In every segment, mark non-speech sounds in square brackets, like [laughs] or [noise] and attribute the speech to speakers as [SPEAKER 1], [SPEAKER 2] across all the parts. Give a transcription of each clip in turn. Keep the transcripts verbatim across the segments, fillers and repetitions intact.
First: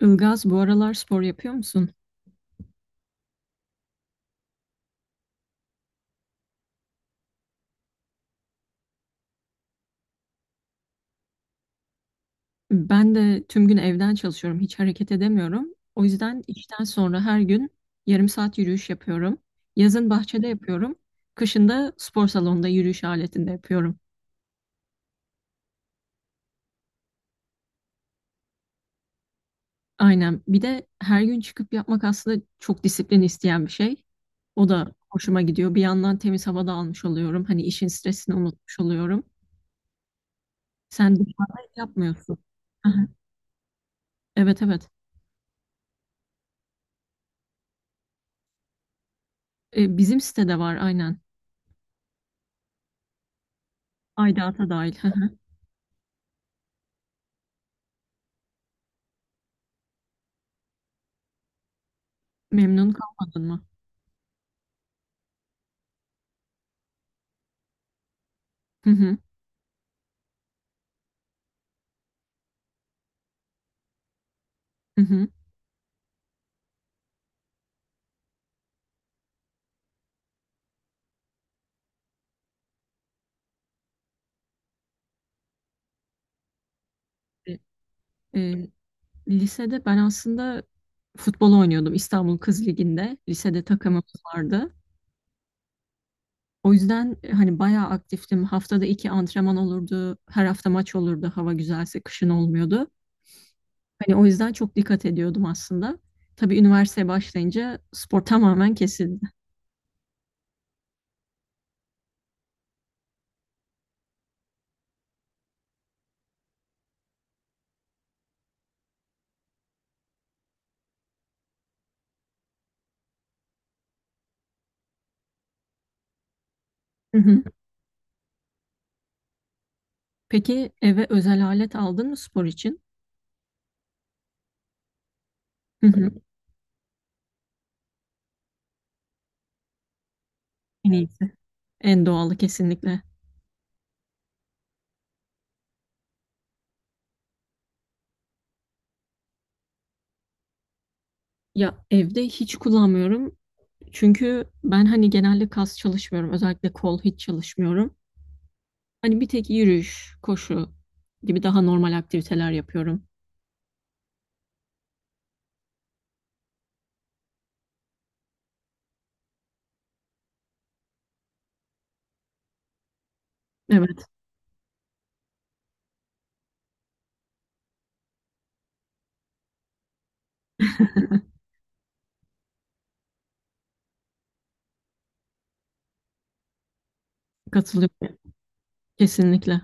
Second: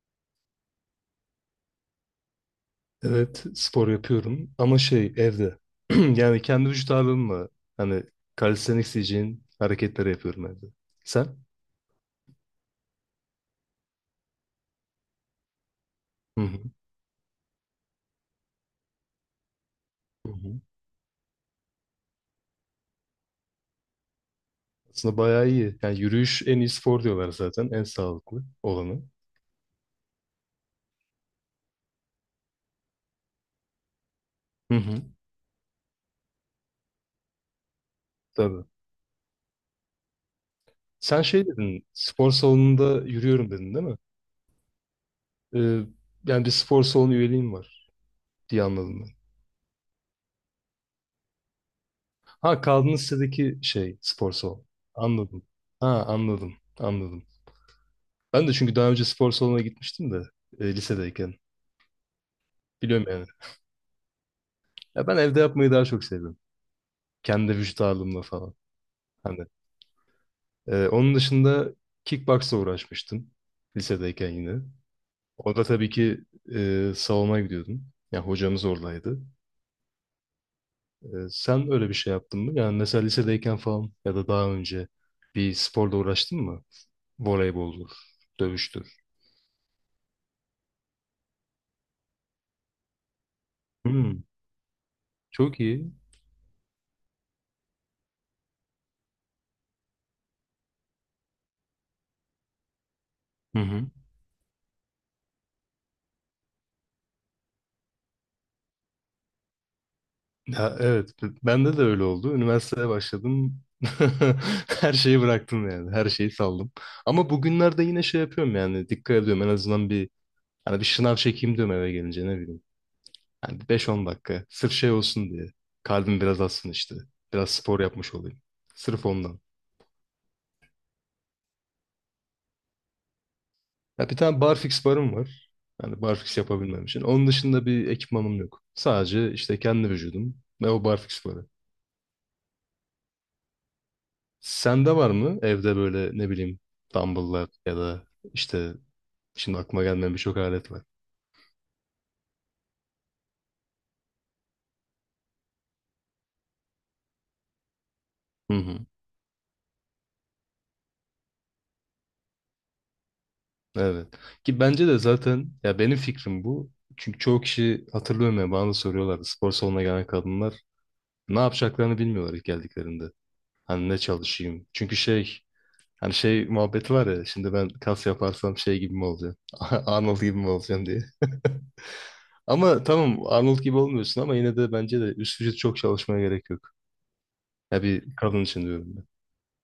[SPEAKER 1] Ilgaz, bu aralar spor yapıyor musun?
[SPEAKER 2] Evet, spor yapıyorum ama şey evde. [clears throat] Yani kendi vücut ağırlığımla hani calisthenics diyeceğin hareketleri yapıyorum evde. Sen?
[SPEAKER 1] Ben de tüm gün evden çalışıyorum, hiç hareket edemiyorum. O
[SPEAKER 2] Hı
[SPEAKER 1] yüzden
[SPEAKER 2] hı.
[SPEAKER 1] işten sonra her gün yarım saat yürüyüş yapıyorum. Yazın
[SPEAKER 2] Hı
[SPEAKER 1] bahçede
[SPEAKER 2] hı.
[SPEAKER 1] yapıyorum. Kışın da spor salonunda yürüyüş aletinde yapıyorum.
[SPEAKER 2] Aslında bayağı iyi. Yani yürüyüş en iyi spor diyorlar zaten. En sağlıklı olanı.
[SPEAKER 1] Aynen. Bir de her gün çıkıp yapmak aslında çok disiplin isteyen bir şey. O
[SPEAKER 2] Hı
[SPEAKER 1] da
[SPEAKER 2] hı.
[SPEAKER 1] hoşuma gidiyor. Bir yandan temiz havada almış oluyorum. Hani işin stresini
[SPEAKER 2] Tabii.
[SPEAKER 1] unutmuş oluyorum. Sen
[SPEAKER 2] Sen şey
[SPEAKER 1] dışarıda
[SPEAKER 2] dedin, spor
[SPEAKER 1] yapmıyorsun.
[SPEAKER 2] salonunda
[SPEAKER 1] Aha.
[SPEAKER 2] yürüyorum dedin değil mi?
[SPEAKER 1] Evet, evet.
[SPEAKER 2] Ee, yani bir spor salonu üyeliğim var diye anladım ben.
[SPEAKER 1] E, Bizim sitede var aynen.
[SPEAKER 2] Ha kaldığın sitedeki şey spor salonu.
[SPEAKER 1] Aydat'a dahil. [laughs]
[SPEAKER 2] Anladım. Ha anladım. Anladım. Ben de çünkü daha önce spor salonuna gitmiştim de e, lisedeyken.
[SPEAKER 1] Memnun
[SPEAKER 2] Biliyorum yani.
[SPEAKER 1] kalmadın mı?
[SPEAKER 2] Ya ben evde yapmayı daha çok seviyorum. Kendi vücut ağırlığımla falan.
[SPEAKER 1] Hı hı,
[SPEAKER 2] Hani e, onun dışında kickboxla uğraşmıştım lisedeyken yine.
[SPEAKER 1] hı hı.
[SPEAKER 2] Orada tabii ki e, salona gidiyordum. Ya hocamız oradaydı. E, sen öyle bir şey yaptın mı? Yani mesela lisedeyken falan ya da daha önce bir sporla uğraştın mı?
[SPEAKER 1] E,
[SPEAKER 2] Voleyboldur,
[SPEAKER 1] e,
[SPEAKER 2] dövüştür.
[SPEAKER 1] lisede ben aslında futbol oynuyordum İstanbul Kız Ligi'nde. Lisede takımımız
[SPEAKER 2] Hmm,
[SPEAKER 1] vardı.
[SPEAKER 2] çok iyi.
[SPEAKER 1] O yüzden e, hani bayağı aktiftim. Haftada iki antrenman olurdu. Her hafta maç olurdu. Hava güzelse kışın olmuyordu.
[SPEAKER 2] Hı hı.
[SPEAKER 1] Hani o yüzden çok dikkat ediyordum aslında. Tabii üniversiteye başlayınca spor tamamen kesildi.
[SPEAKER 2] Ya evet, b- bende de öyle oldu. Üniversiteye başladım. [laughs] Her şeyi bıraktım yani. Her şeyi saldım. Ama bugünlerde yine şey yapıyorum yani. Dikkat ediyorum. En azından bir hani bir şınav çekeyim diyorum eve gelince ne bileyim. Yani beş on dakika. Sırf şey olsun diye. Kalbim biraz atsın işte.
[SPEAKER 1] Hı hı.
[SPEAKER 2] Biraz spor yapmış olayım. Sırf ondan.
[SPEAKER 1] Peki eve özel alet aldın mı spor için?
[SPEAKER 2] Ya bir tane barfix barım var.
[SPEAKER 1] Hı
[SPEAKER 2] Yani
[SPEAKER 1] hı.
[SPEAKER 2] barfix yapabilmem için. Onun dışında bir ekipmanım yok. Sadece işte kendi vücudum ve o
[SPEAKER 1] En
[SPEAKER 2] barfix
[SPEAKER 1] iyisi.
[SPEAKER 2] barı.
[SPEAKER 1] En doğalı kesinlikle.
[SPEAKER 2] Sende var mı evde böyle ne bileyim dumbbell'lar ya da işte şimdi aklıma gelmeyen birçok alet var.
[SPEAKER 1] Ya evde hiç kullanmıyorum. Çünkü ben hani genelde kas çalışmıyorum. Özellikle kol hiç çalışmıyorum.
[SPEAKER 2] Hı hı.
[SPEAKER 1] Hani bir tek yürüyüş, koşu gibi daha normal aktiviteler yapıyorum.
[SPEAKER 2] Evet. Ki bence de zaten ya benim fikrim bu. Çünkü çoğu kişi hatırlıyorum ya bana da soruyorlardı spor salonuna gelen kadınlar ne yapacaklarını bilmiyorlar ilk geldiklerinde. Hani
[SPEAKER 1] Evet,
[SPEAKER 2] ne çalışayım? Çünkü şey hani şey muhabbeti var ya şimdi ben kas yaparsam şey gibi mi olacağım? [laughs] Arnold gibi mi olacağım diye. [laughs] Ama tamam Arnold gibi olmuyorsun ama yine de bence de üst vücut çok çalışmaya gerek yok. Ya bir
[SPEAKER 1] katılıyorum.
[SPEAKER 2] kadın için diyorum.
[SPEAKER 1] Kesinlikle.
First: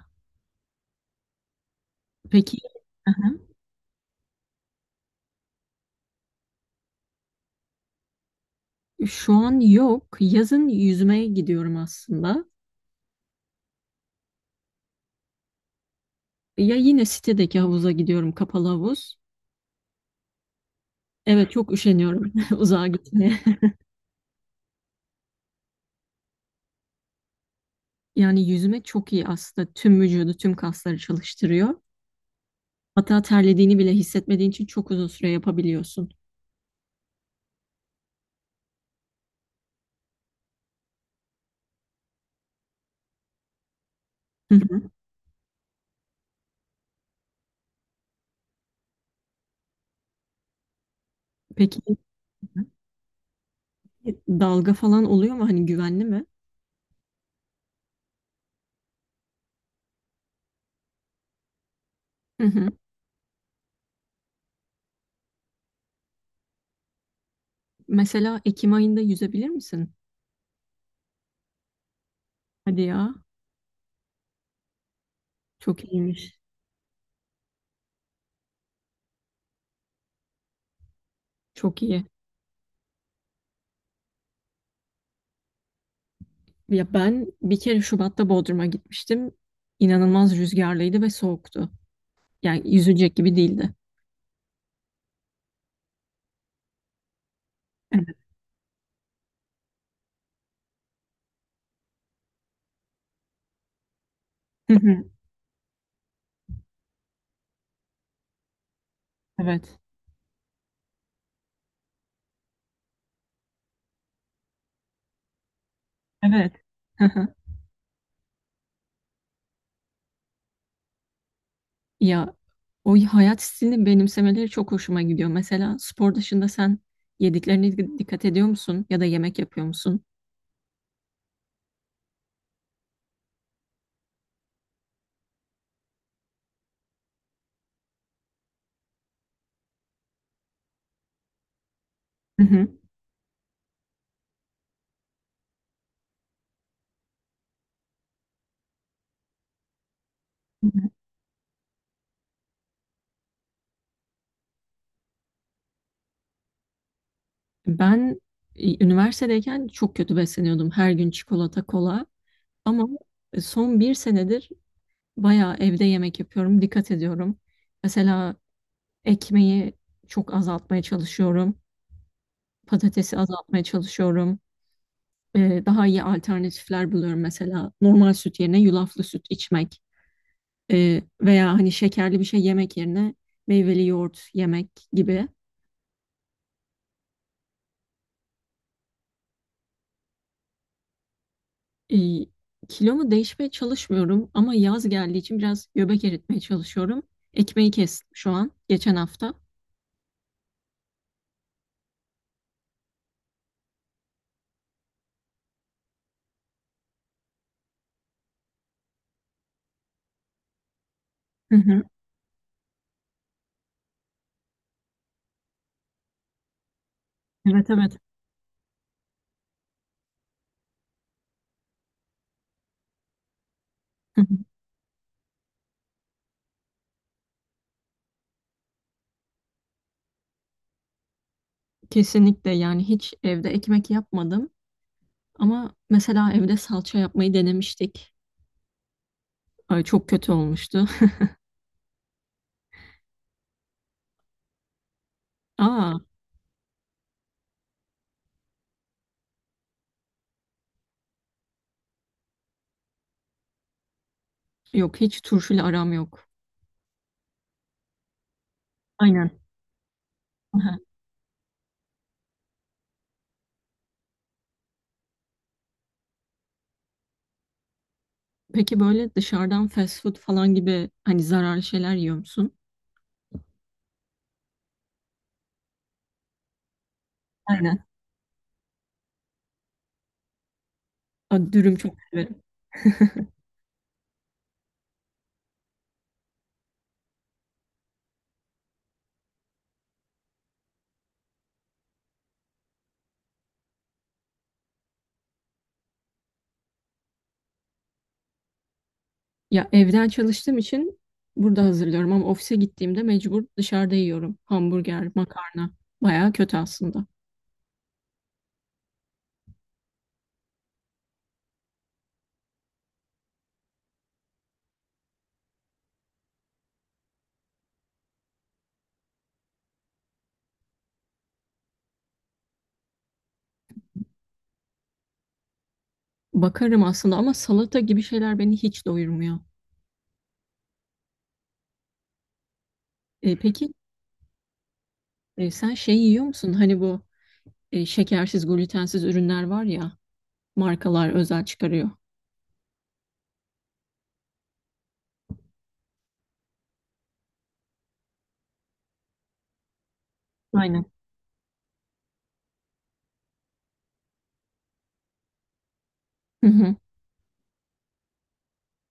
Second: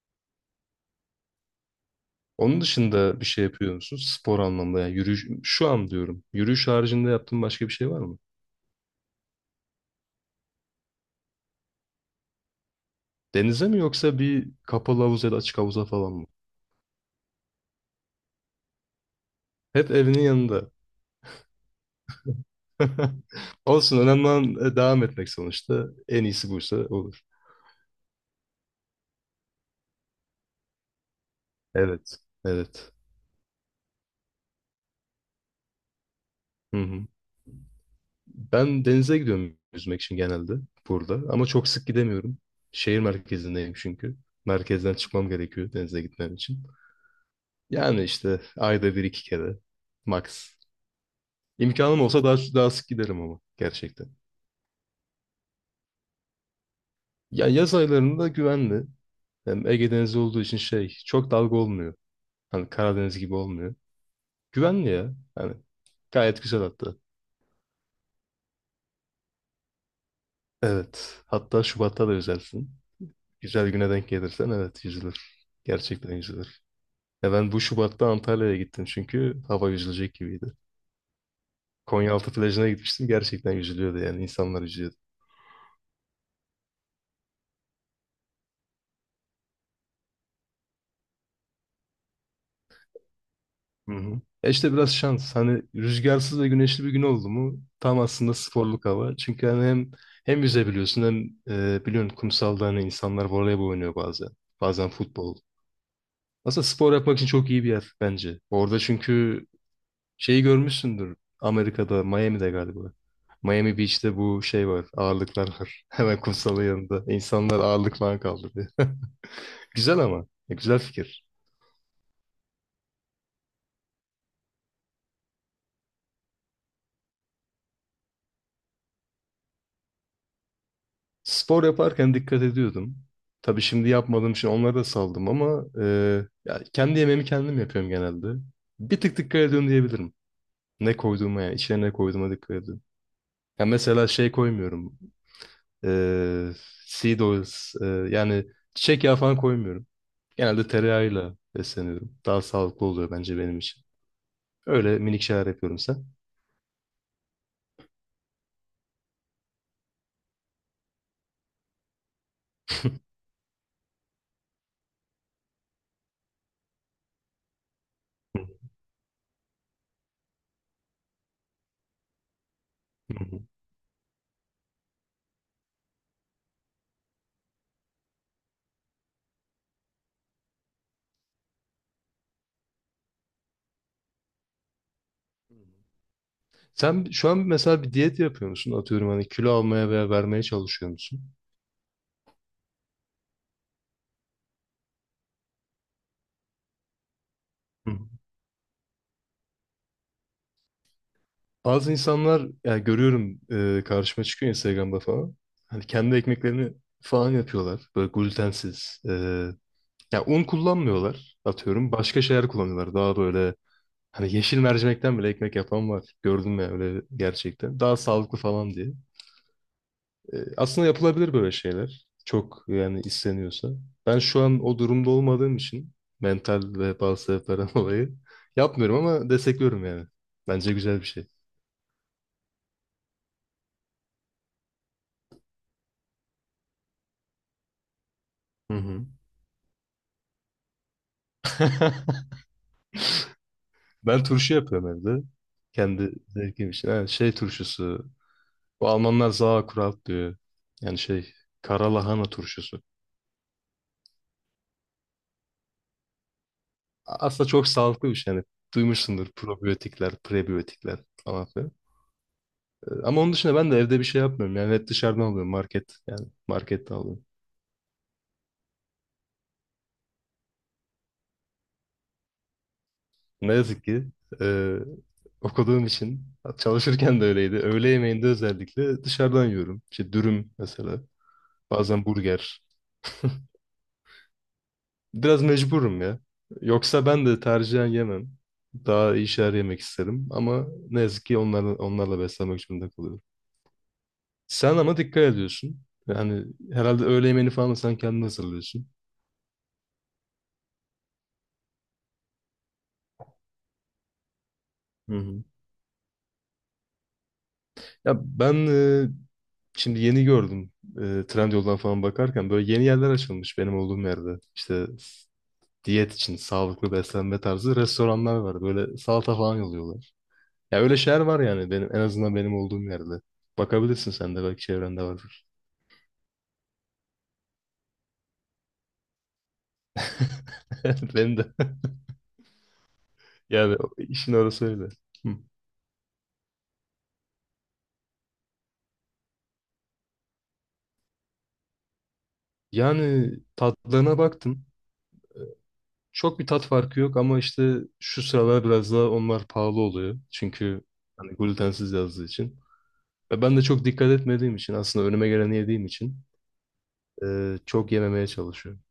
[SPEAKER 1] Peki,
[SPEAKER 2] Onun dışında bir
[SPEAKER 1] aha,
[SPEAKER 2] şey yapıyor musunuz? Spor anlamda yani yürüyüş, şu an diyorum. Yürüyüş haricinde yaptığın başka bir şey var mı?
[SPEAKER 1] şu an yok. Yazın yüzmeye gidiyorum aslında.
[SPEAKER 2] Denize mi yoksa bir kapalı havuz ya da açık havuza falan mı?
[SPEAKER 1] Ya yine sitedeki havuza gidiyorum, kapalı havuz.
[SPEAKER 2] Hep evinin yanında.
[SPEAKER 1] Evet, çok üşeniyorum [laughs] uzağa
[SPEAKER 2] [laughs]
[SPEAKER 1] gitmeye.
[SPEAKER 2] Olsun önemli olan e, devam etmek sonuçta. En iyisi buysa olur.
[SPEAKER 1] Yani yüzme çok iyi aslında. Tüm vücudu, tüm kasları çalıştırıyor.
[SPEAKER 2] Evet. Evet.
[SPEAKER 1] Hatta terlediğini bile hissetmediğin için çok uzun süre yapabiliyorsun.
[SPEAKER 2] Hı hı. Ben denize gidiyorum yüzmek için genelde burada. Ama çok sık gidemiyorum. Şehir merkezindeyim çünkü.
[SPEAKER 1] Hı hı.
[SPEAKER 2] Merkezden çıkmam gerekiyor denize gitmem için. Yani işte ayda bir iki kere. Max.
[SPEAKER 1] Peki
[SPEAKER 2] İmkanım olsa daha, daha sık giderim ama gerçekten.
[SPEAKER 1] dalga falan oluyor mu? Hani güvenli mi?
[SPEAKER 2] Ya yaz aylarında güvenli. Hem Ege Denizi olduğu için şey çok dalga olmuyor.
[SPEAKER 1] Hı
[SPEAKER 2] Hani
[SPEAKER 1] hı.
[SPEAKER 2] Karadeniz gibi olmuyor. Güvenli ya. Hani gayet güzel hatta.
[SPEAKER 1] Mesela Ekim ayında yüzebilir misin?
[SPEAKER 2] Evet. Hatta Şubat'ta da yüzersin.
[SPEAKER 1] Hadi ya.
[SPEAKER 2] Güzel güne denk gelirsen evet yüzülür.
[SPEAKER 1] Çok
[SPEAKER 2] Gerçekten
[SPEAKER 1] iyiymiş.
[SPEAKER 2] yüzülür. Ya ben bu Şubat'ta Antalya'ya gittim çünkü hava yüzülecek gibiydi.
[SPEAKER 1] Çok iyi.
[SPEAKER 2] Konyaaltı plajına gitmiştim. Gerçekten yüzülüyordu yani. İnsanlar yüzüyordu.
[SPEAKER 1] Ya ben bir kere Şubat'ta Bodrum'a gitmiştim. İnanılmaz rüzgarlıydı ve soğuktu. Yani yüzecek gibi değildi.
[SPEAKER 2] Hı hı. E işte biraz şans. Hani rüzgarsız ve güneşli bir gün oldu mu tam
[SPEAKER 1] Evet.
[SPEAKER 2] aslında sporluk hava. Çünkü hani hem hem yüzebiliyorsun hem e, biliyorsun kumsalda hani insanlar voleybol oynuyor bazen.
[SPEAKER 1] Hı
[SPEAKER 2] Bazen
[SPEAKER 1] hı.
[SPEAKER 2] futbol. Aslında spor yapmak için çok iyi bir yer bence. Orada çünkü
[SPEAKER 1] Evet.
[SPEAKER 2] şeyi görmüşsündür. Amerika'da, Miami'de galiba. Miami Beach'te bu şey var. Ağırlıklar var. [laughs] Hemen
[SPEAKER 1] Evet.
[SPEAKER 2] kumsalın yanında.
[SPEAKER 1] Hı hı.
[SPEAKER 2] İnsanlar ağırlık falan kaldırıyor. [laughs] Güzel ama. Ya, güzel fikir.
[SPEAKER 1] Ya o hayat stilini benimsemeleri çok hoşuma gidiyor. Mesela spor dışında sen yediklerine di- dikkat ediyor musun? Ya da yemek yapıyor musun?
[SPEAKER 2] Spor yaparken dikkat ediyordum. Tabii şimdi yapmadığım için onları da saldım ama e, ya kendi yemeğimi kendim yapıyorum genelde. Bir tık dikkat ediyorum diyebilirim. Ne koyduğuma yani içine ne koyduğuma
[SPEAKER 1] Hı
[SPEAKER 2] dikkat
[SPEAKER 1] hı.
[SPEAKER 2] ediyorum. Ya mesela şey koymuyorum. E, seed oils e, yani çiçek yağı falan koymuyorum.
[SPEAKER 1] Hı
[SPEAKER 2] Genelde
[SPEAKER 1] hı.
[SPEAKER 2] tereyağıyla besleniyorum. Daha sağlıklı oluyor bence benim için. Öyle minik şeyler yapıyorum sen.
[SPEAKER 1] Ben e, üniversitedeyken çok kötü besleniyordum. Her gün çikolata, kola. Ama e, son bir senedir bayağı evde yemek yapıyorum. Dikkat ediyorum. Mesela
[SPEAKER 2] Hı
[SPEAKER 1] ekmeği çok azaltmaya çalışıyorum. Patatesi
[SPEAKER 2] hı. Hı.
[SPEAKER 1] azaltmaya çalışıyorum. Ee, daha iyi alternatifler buluyorum. Mesela normal süt yerine yulaflı süt içmek ee, veya hani şekerli bir şey yemek yerine meyveli yoğurt yemek gibi.
[SPEAKER 2] Sen şu an mesela bir diyet yapıyor musun? Atıyorum hani kilo almaya veya vermeye çalışıyor musun?
[SPEAKER 1] E, Kilomu değişmeye çalışmıyorum ama yaz geldiği için biraz göbek eritmeye çalışıyorum. Ekmeği
[SPEAKER 2] Hı. Hı.
[SPEAKER 1] kestim şu an geçen hafta.
[SPEAKER 2] Bazı insanlar ya görüyorum e, karşıma çıkıyor Instagram'da falan. Hani kendi ekmeklerini falan yapıyorlar. Böyle glutensiz. E, ya un kullanmıyorlar
[SPEAKER 1] Hı hı.
[SPEAKER 2] atıyorum. Başka şeyler kullanıyorlar. Daha böyle hani yeşil mercimekten bile ekmek yapan var. Gördüm ya öyle
[SPEAKER 1] Evet,
[SPEAKER 2] gerçekten.
[SPEAKER 1] evet.
[SPEAKER 2] Daha sağlıklı falan diye. E, Aslında yapılabilir böyle şeyler. Çok yani isteniyorsa. Ben
[SPEAKER 1] Hı hı.
[SPEAKER 2] şu an o durumda olmadığım için mental ve bazı sebeplerden [laughs] dolayı yapmıyorum ama destekliyorum yani. Bence güzel bir şey.
[SPEAKER 1] Kesinlikle, yani hiç evde ekmek yapmadım ama mesela evde salça yapmayı denemiştik.
[SPEAKER 2] Hı hı.
[SPEAKER 1] Ay, çok kötü olmuştu.
[SPEAKER 2] [laughs] Ben turşu yapıyorum evde.
[SPEAKER 1] [laughs] Aa,
[SPEAKER 2] Kendi zevkim için. Ha, şey turşusu. Bu Almanlar Sauerkraut diyor. Yani şey kara lahana turşusu.
[SPEAKER 1] yok, hiç turşuyla aram yok.
[SPEAKER 2] A- Aslında çok sağlıklı bir şey. Yani duymuşsundur
[SPEAKER 1] Aynen.
[SPEAKER 2] probiyotikler,
[SPEAKER 1] [laughs] Aha.
[SPEAKER 2] prebiyotikler falan. Ama onun dışında ben de evde bir şey yapmıyorum. Yani hep dışarıdan alıyorum market. Yani markette alıyorum.
[SPEAKER 1] Peki böyle dışarıdan fast food falan gibi hani zararlı şeyler yiyor musun?
[SPEAKER 2] Ne yazık ki e, okuduğum için çalışırken de öyleydi.
[SPEAKER 1] Aynen.
[SPEAKER 2] Öğle yemeğinde özellikle dışarıdan yiyorum. İşte dürüm mesela.
[SPEAKER 1] Aa, dürüm çok
[SPEAKER 2] Bazen
[SPEAKER 1] severim.
[SPEAKER 2] burger. Biraz mecburum ya. Yoksa ben de tercihen yemem. Daha iyi şeyler yemek isterim. Ama ne yazık ki onlarla, onlarla beslenmek zorunda kalıyorum. Sen ama dikkat ediyorsun. Yani herhalde öğle yemeğini falan da sen kendin hazırlıyorsun.
[SPEAKER 1] Ya evden çalıştığım için burada hazırlıyorum ama ofise gittiğimde mecbur dışarıda yiyorum. Hamburger,
[SPEAKER 2] Hı hı.
[SPEAKER 1] makarna. Bayağı kötü aslında.
[SPEAKER 2] Ya ben e, Şimdi yeni gördüm. E, Trendyol'dan falan bakarken böyle yeni yerler açılmış benim olduğum yerde. İşte s- diyet için sağlıklı beslenme tarzı restoranlar var. Böyle salata falan yolluyorlar. Ya öyle şeyler var yani benim en azından benim olduğum yerde. Bakabilirsin sen de belki çevrende vardır.
[SPEAKER 1] Bakarım aslında ama salata gibi şeyler beni hiç doyurmuyor.
[SPEAKER 2] [laughs] Benim de. [laughs]
[SPEAKER 1] E, peki,
[SPEAKER 2] Yani o- işin orası öyle. Hı.
[SPEAKER 1] e, sen şey yiyor musun? Hani bu e, şekersiz, glutensiz ürünler var ya, markalar özel çıkarıyor.
[SPEAKER 2] Yani tatlarına baktım. Çok bir tat farkı yok ama işte şu sıralar biraz daha onlar pahalı oluyor. Çünkü
[SPEAKER 1] Aynen.
[SPEAKER 2] hani glutensiz yazdığı için. Ve ben de çok dikkat etmediğim için aslında önüme geleni yediğim için
[SPEAKER 1] Hı hı.
[SPEAKER 2] e, çok yememeye çalışıyorum.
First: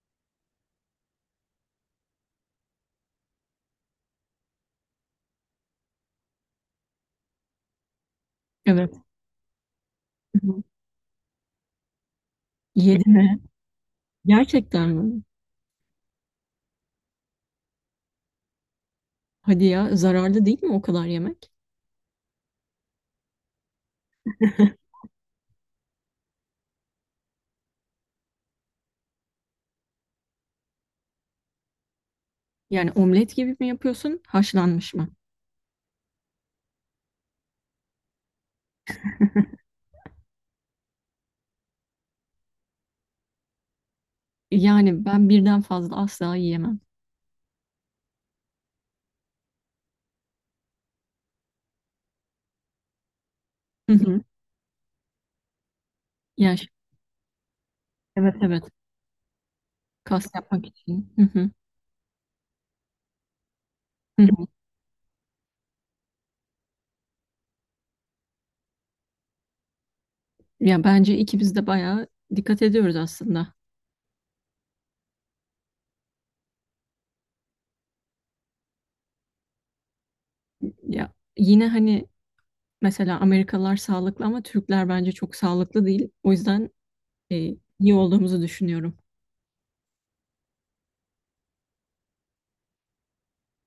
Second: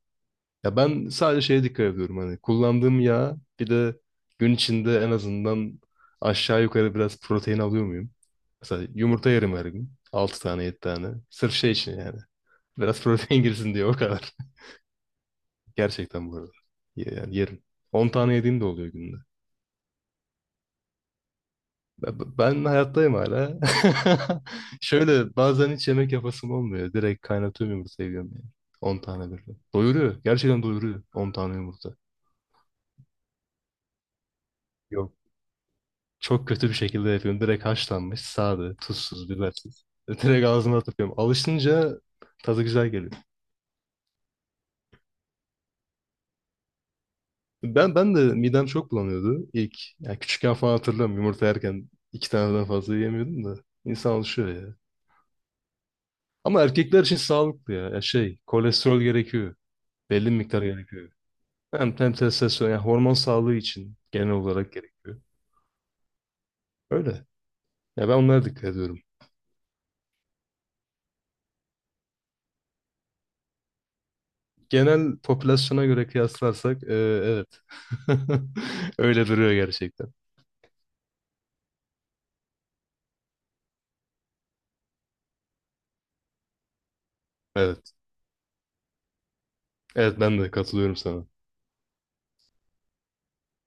[SPEAKER 2] Ya ben sadece şeye dikkat ediyorum hani kullandığım yağ bir de gün içinde en azından aşağı yukarı biraz protein alıyor muyum? Mesela
[SPEAKER 1] Evet.
[SPEAKER 2] yumurta yerim her gün. Altı
[SPEAKER 1] Hı hı.
[SPEAKER 2] tane yedi tane. Sırf şey için yani. Biraz [laughs]
[SPEAKER 1] Yedin mi?
[SPEAKER 2] protein girsin diye o
[SPEAKER 1] [laughs]
[SPEAKER 2] kadar. [laughs]
[SPEAKER 1] Gerçekten mi?
[SPEAKER 2] Gerçekten bu arada. Ye- Yani yerim. On tane yediğim de oluyor günde.
[SPEAKER 1] Hadi ya, zararlı değil mi o kadar yemek?
[SPEAKER 2] Ben ben hayattayım hala. [laughs]
[SPEAKER 1] [laughs]
[SPEAKER 2] Şöyle bazen hiç yemek yapasım olmuyor. Direkt kaynatıyorum yumurtayı yiyorum yani. on tane böyle. Doyuruyor. Gerçekten doyuruyor. On tane yumurta.
[SPEAKER 1] Yani omlet gibi mi yapıyorsun, haşlanmış mı?
[SPEAKER 2] Yok. Çok kötü bir şekilde yapıyorum. Direkt haşlanmış, sade, tuzsuz, bibersiz. [laughs] Direkt ağzıma atıyorum. Alışınca tadı güzel geliyor.
[SPEAKER 1] Yani ben birden fazla asla yiyemem.
[SPEAKER 2] Ben ben de midem çok bulanıyordu ilk. Yani küçükken falan hatırlıyorum yumurta yerken iki taneden fazla yiyemiyordum da.
[SPEAKER 1] Hı
[SPEAKER 2] İnsan
[SPEAKER 1] hı.
[SPEAKER 2] alışıyor ya.
[SPEAKER 1] Yani
[SPEAKER 2] Ama
[SPEAKER 1] ş-
[SPEAKER 2] erkekler için sağlıklı ya. Ya
[SPEAKER 1] evet,
[SPEAKER 2] şey,
[SPEAKER 1] evet,
[SPEAKER 2] kolesterol gerekiyor. Belli
[SPEAKER 1] kas
[SPEAKER 2] bir miktar
[SPEAKER 1] yapmak
[SPEAKER 2] gerekiyor.
[SPEAKER 1] için. Hı hı.
[SPEAKER 2] Hem, hem testosteron yani hormon sağlığı için
[SPEAKER 1] Hı
[SPEAKER 2] genel
[SPEAKER 1] hı.
[SPEAKER 2] olarak gerekiyor. Öyle. Ya ben onlara dikkat ediyorum.
[SPEAKER 1] Ya bence ikimiz de bayağı dikkat ediyoruz aslında.
[SPEAKER 2] Genel popülasyona göre kıyaslarsak e, evet. [laughs] Öyle duruyor gerçekten.
[SPEAKER 1] Ya yine hani mesela Amerikalılar sağlıklı ama Türkler bence çok sağlıklı değil. O yüzden e,
[SPEAKER 2] Evet.
[SPEAKER 1] iyi olduğumuzu düşünüyorum.
[SPEAKER 2] Evet ben de katılıyorum sana.